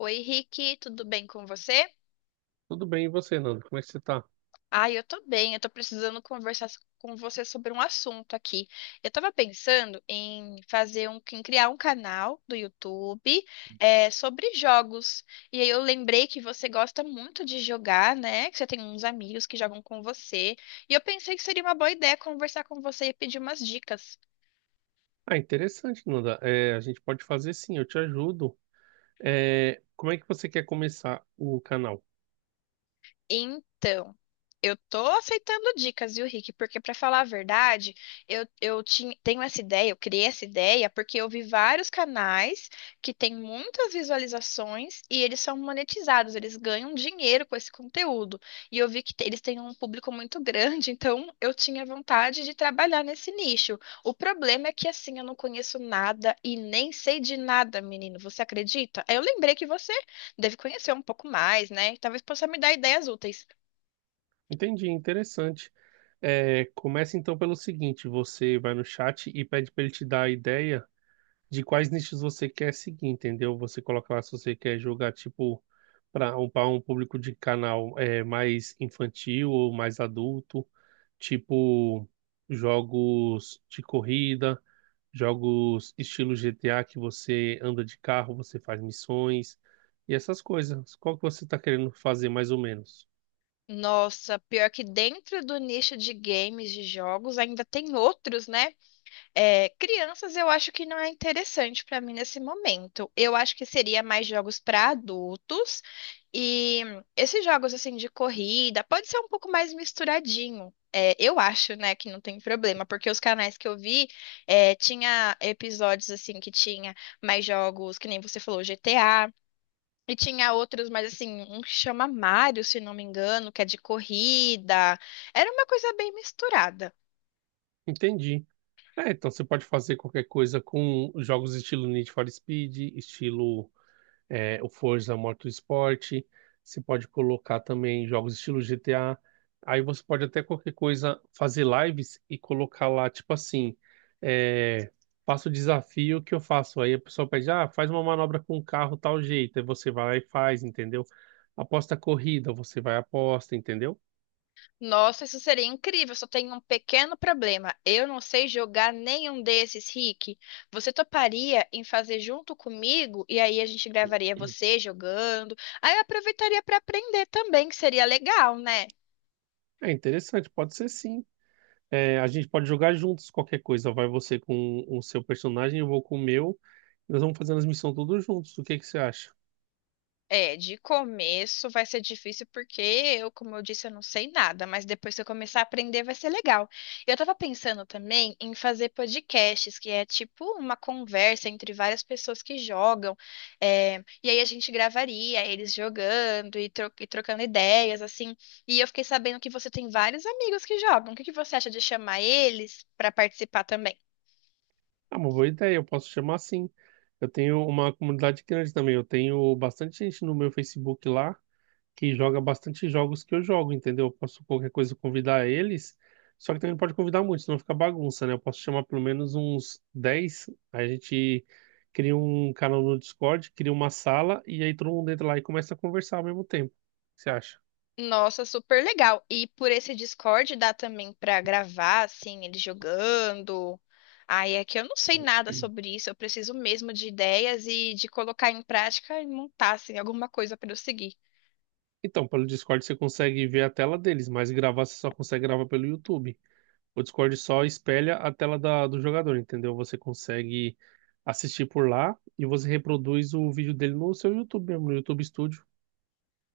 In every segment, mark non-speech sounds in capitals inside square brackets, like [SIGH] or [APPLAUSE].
Oi, Rick, tudo bem com você? Tudo bem, e você, Nanda? Como é que você tá? Ah, eu tô bem, eu tô precisando conversar com você sobre um assunto aqui. Eu tava pensando em criar um canal do YouTube, sobre jogos. E aí eu lembrei que você gosta muito de jogar, né? Que você tem uns amigos que jogam com você. E eu pensei que seria uma boa ideia conversar com você e pedir umas dicas. Ah, interessante, Nanda. É, a gente pode fazer sim, eu te ajudo. É, como é que você quer começar o canal? Então, eu tô aceitando dicas, viu, Rick? Porque, pra falar a verdade, eu tenho essa ideia, eu criei essa ideia porque eu vi vários canais que têm muitas visualizações e eles são monetizados, eles ganham dinheiro com esse conteúdo. E eu vi que eles têm um público muito grande, [LAUGHS] então eu tinha vontade de trabalhar nesse nicho. O problema é que, assim, eu não conheço nada e nem sei de nada, menino. Você acredita? Aí eu lembrei que deve conhecer um pouco mais, né? Talvez possa me dar ideias úteis. Entendi, interessante. É, começa então pelo seguinte: você vai no chat e pede para ele te dar a ideia de quais nichos você quer seguir, entendeu? Você coloca lá se você quer jogar tipo para um, pra um público de canal é, mais infantil ou mais adulto, tipo jogos de corrida, jogos estilo GTA que você anda de carro, você faz missões e essas coisas. Qual que você está querendo fazer mais ou menos? Nossa, pior que dentro do nicho de games, de jogos, ainda tem outros, né? É, crianças eu acho que não é interessante para mim nesse momento. Eu acho que seria mais jogos para adultos e esses jogos assim de corrida pode ser um pouco mais misturadinho. É, eu acho, né, que não tem problema, porque os canais que eu vi, tinha episódios assim que tinha mais jogos, que nem você falou, GTA, e tinha outros, mas assim, um que chama Mario, se não me engano, que é de corrida. Era uma coisa bem misturada. Entendi. É, então você pode fazer qualquer coisa com jogos estilo Need for Speed, estilo é, o Forza Motorsport, você pode colocar também jogos estilo GTA. Aí você pode até qualquer coisa fazer lives e colocar lá, tipo assim, é, faça o desafio que eu faço. Aí a pessoa pede, ah, faz uma manobra com o carro tal jeito. Aí você vai lá e faz, entendeu? Aposta a corrida, você vai e aposta, entendeu? Nossa, isso seria incrível, só tem um pequeno problema. Eu não sei jogar nenhum desses, Rick. Você toparia em fazer junto comigo? E aí a gente gravaria você jogando. Aí eu aproveitaria para aprender também, que seria legal, né? É interessante, pode ser sim. É, a gente pode jogar juntos qualquer coisa. Vai você com o seu personagem, eu vou com o meu. Nós vamos fazendo as missões todos juntos. O que que você acha? É, de começo vai ser difícil porque eu, como eu disse, eu não sei nada, mas depois que eu começar a aprender vai ser legal. Eu tava pensando também em fazer podcasts, que é tipo uma conversa entre várias pessoas que jogam, e aí a gente gravaria eles jogando e, trocando ideias, assim. E eu fiquei sabendo que você tem vários amigos que jogam. O que que você acha de chamar eles pra participar também? É uma boa ideia, eu posso chamar assim. Eu tenho uma comunidade grande também. Eu tenho bastante gente no meu Facebook lá que joga bastante jogos que eu jogo, entendeu? Eu posso qualquer coisa convidar eles. Só que também não pode convidar muito, senão fica bagunça, né? Eu posso chamar pelo menos uns 10. Aí a gente cria um canal no Discord, cria uma sala e aí todo mundo entra lá e começa a conversar ao mesmo tempo. O que você acha? Nossa, super legal. E por esse Discord dá também pra gravar, assim, ele jogando. Aí é que eu não sei nada sobre isso. Eu preciso mesmo de ideias e de colocar em prática e montar, assim, alguma coisa pra eu seguir. Então, pelo Discord você consegue ver a tela deles, mas gravar você só consegue gravar pelo YouTube. O Discord só espelha a tela do jogador, entendeu? Você consegue assistir por lá e você reproduz o vídeo dele no seu YouTube mesmo, no YouTube Studio.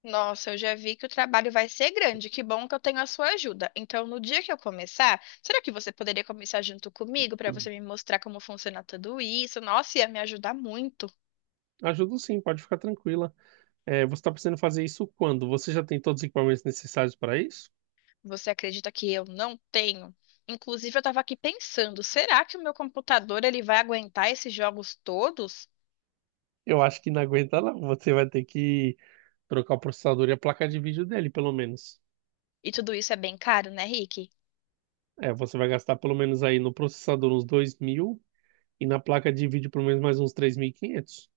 Nossa, eu já vi que o trabalho vai ser grande. Que bom que eu tenho a sua ajuda. Então, no dia que eu começar, será que você poderia começar junto comigo pra você me mostrar como funciona tudo isso? Nossa, ia me ajudar muito. Ajuda sim, pode ficar tranquila. É, você está precisando fazer isso quando? Você já tem todos os equipamentos necessários para isso? Você acredita que eu não tenho? Inclusive, eu estava aqui pensando, será que o meu computador ele vai aguentar esses jogos todos? Eu acho que não aguenta não. Você vai ter que trocar o processador e a placa de vídeo dele, pelo menos. E tudo isso é bem caro, né, Rick? É, você vai gastar pelo menos aí no processador uns 2.000 e na placa de vídeo pelo menos mais uns 3.500.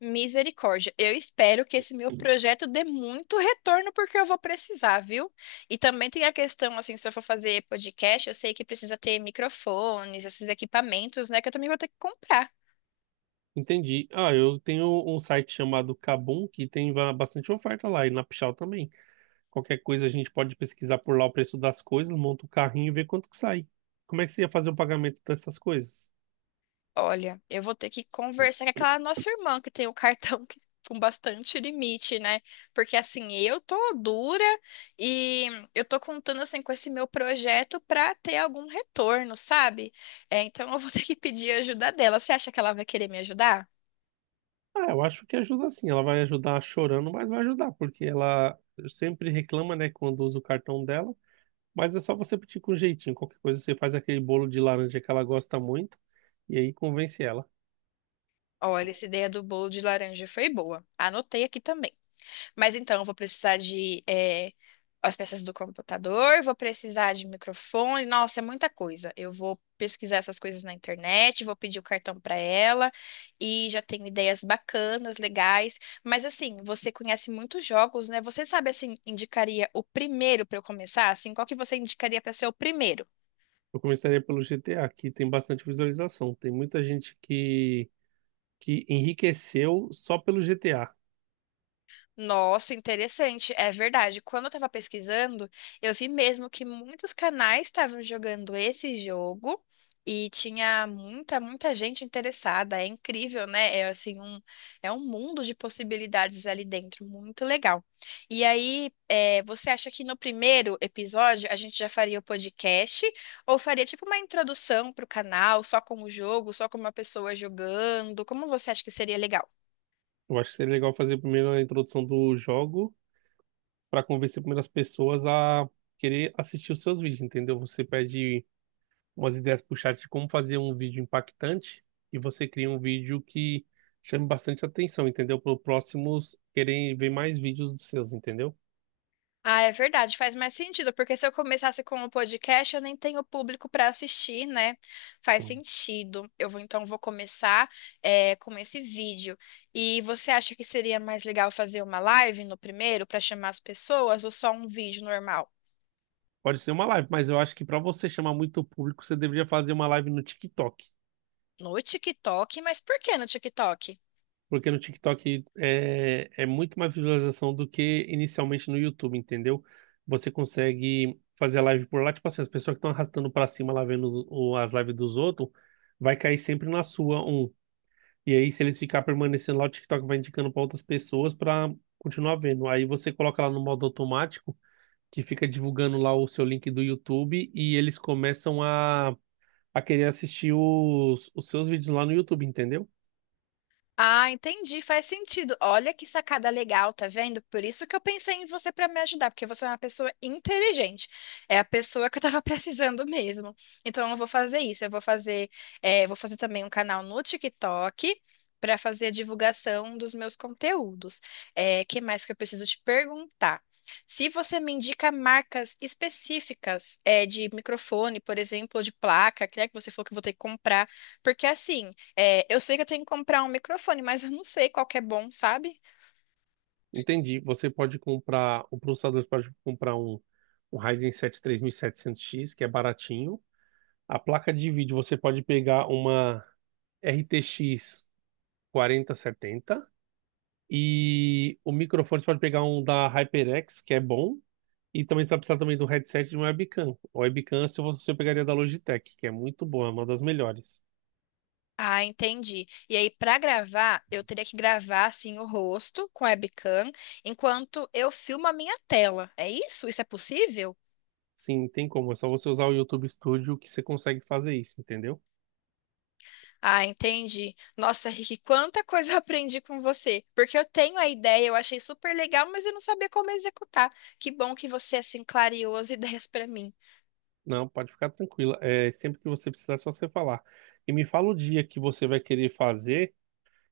Misericórdia. Eu espero que esse meu projeto dê muito retorno porque eu vou precisar, viu? E também tem a questão, assim, se eu for fazer podcast, eu sei que precisa ter microfones, esses equipamentos, né, que eu também vou ter que comprar. Entendi. Ah, eu tenho um site chamado Kabum que tem bastante oferta lá e na Pichau também. Qualquer coisa a gente pode pesquisar por lá o preço das coisas, monta o carrinho e vê quanto que sai. Como é que você ia fazer o pagamento dessas coisas? Olha, eu vou ter que conversar com aquela nossa irmã que tem o cartão [LAUGHS] com bastante limite, né? Porque assim, eu tô dura e eu tô contando assim com esse meu projeto pra ter algum retorno, sabe? É, então eu vou [LAUGHS] ter que pedir ajuda dela. Você acha que ela vai querer me ajudar? Ah, eu acho que ajuda sim. Ela vai ajudar chorando, mas vai ajudar, porque ela sempre reclama, né, quando usa o cartão dela. Mas é só você pedir com jeitinho. Qualquer coisa você faz aquele bolo de laranja que ela gosta muito e aí convence ela. Olha, essa ideia do bolo de laranja foi boa. Anotei aqui também. Mas então, eu vou precisar de as peças do computador, vou precisar de microfone. Nossa, é muita coisa. Eu vou pesquisar essas coisas na internet, vou pedir o cartão para ela e já tenho ideias bacanas, legais. Mas assim, você conhece muitos jogos, né? Você sabe, assim, indicaria o primeiro para eu começar? Assim, qual que você indicaria para ser o primeiro? Eu começaria pelo GTA, que tem bastante visualização. Tem muita gente que enriqueceu só pelo GTA. Nossa, interessante. É verdade. Quando eu tava pesquisando, eu vi mesmo que muitos canais estavam jogando esse jogo e tinha muita gente interessada. É incrível, né? É assim um mundo de possibilidades ali dentro, muito legal. E aí, é, você acha que no primeiro episódio a gente já faria o podcast ou faria tipo uma introdução pro canal, só com o jogo, só com uma pessoa jogando? Como você acha que seria legal? Eu acho que seria legal fazer primeiro a introdução do jogo para convencer primeiro as pessoas a querer assistir os seus vídeos, entendeu? Você pede umas ideias pro chat de como fazer um vídeo impactante e você cria um vídeo que chame bastante atenção, entendeu? Para os próximos querem ver mais vídeos dos seus, entendeu? Ah, é verdade, faz mais sentido, porque se eu começasse com o podcast, eu nem tenho público para assistir, né? Faz sentido. Eu vou então vou começar, com esse vídeo. E você acha que seria mais legal fazer uma live no primeiro para chamar as pessoas ou só um vídeo normal? Pode ser uma live, mas eu acho que para você chamar muito público, você deveria fazer uma live no TikTok. No TikTok, mas por que no TikTok? Porque no TikTok é, é muito mais visualização do que inicialmente no YouTube, entendeu? Você consegue fazer a live por lá, tipo assim, as pessoas que estão arrastando pra cima lá vendo as lives dos outros, vai cair sempre na sua um. E aí, se eles ficar permanecendo lá, o TikTok vai indicando pra outras pessoas pra continuar vendo. Aí você coloca lá no modo automático, que fica divulgando lá o seu link do YouTube e eles começam a querer assistir os seus vídeos lá no YouTube, entendeu? Ah, entendi, faz sentido. Olha que sacada legal, tá vendo? Por isso que eu pensei em você para me ajudar, porque você é uma pessoa inteligente. É a pessoa que eu tava [LAUGHS] precisando mesmo. Então eu vou fazer isso, eu vou fazer, eh, vou fazer também um canal no TikTok para fazer a divulgação dos meus conteúdos. O que mais que eu preciso te perguntar? Se você me indica marcas específicas, de microfone, por exemplo, ou de placa, que é que você falou que eu vou ter que comprar, porque assim. É, eu sei que eu tenho que comprar um microfone, mas eu não sei qual que é bom, sabe? Entendi. Você pode comprar, o processador pode comprar um, um Ryzen 7 3700X, que é baratinho. A placa de vídeo você pode pegar uma RTX 4070 e o microfone você pode pegar um da HyperX, que é bom. E também você vai precisar também do headset e de uma webcam. A webcam é se você pegaria da Logitech, que é muito boa, é uma das melhores. Ah, entendi. E aí, pra gravar, eu teria que gravar assim o rosto com a webcam enquanto eu filmo a minha tela. É isso? Isso é possível? Sim, tem como. É só você usar o YouTube Studio que você consegue fazer isso, entendeu? Ah, entendi. Nossa, Rick, quanta coisa eu [LAUGHS] aprendi com você. Porque eu tenho a ideia, eu achei super legal, mas eu não sabia como executar. Que bom que você é assim, clareou as [LAUGHS] ideias pra mim. Não, pode ficar tranquila. É, sempre que você precisar, é só você falar. E me fala o dia que você vai querer fazer,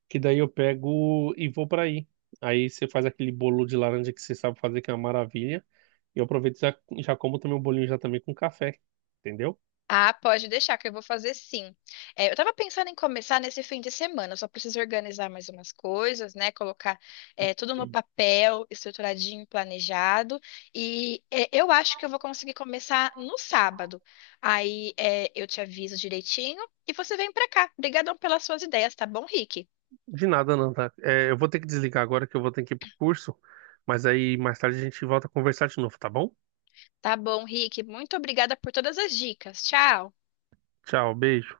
que daí eu pego e vou para aí. Aí você faz aquele bolo de laranja que você sabe fazer, que é uma maravilha. E eu aproveito e já como também o bolinho já também com café. Entendeu? Ah, pode deixar que eu vou fazer sim. É, eu tava pensando em começar nesse fim de semana, eu só preciso organizar mais umas coisas, né? Colocar, tudo no papel, estruturadinho, planejado. E é, eu acho que eu vou conseguir começar no sábado. Aí é, eu te aviso direitinho e você vem pra cá. Obrigadão pelas suas ideias, tá bom, Rick? De nada, não, tá? É, eu vou ter que desligar agora que eu vou ter que ir pro curso. Mas aí mais tarde a gente volta a conversar de novo, tá bom? Tá bom, Rick. Muito obrigada por todas as dicas. Tchau. Tchau, beijo.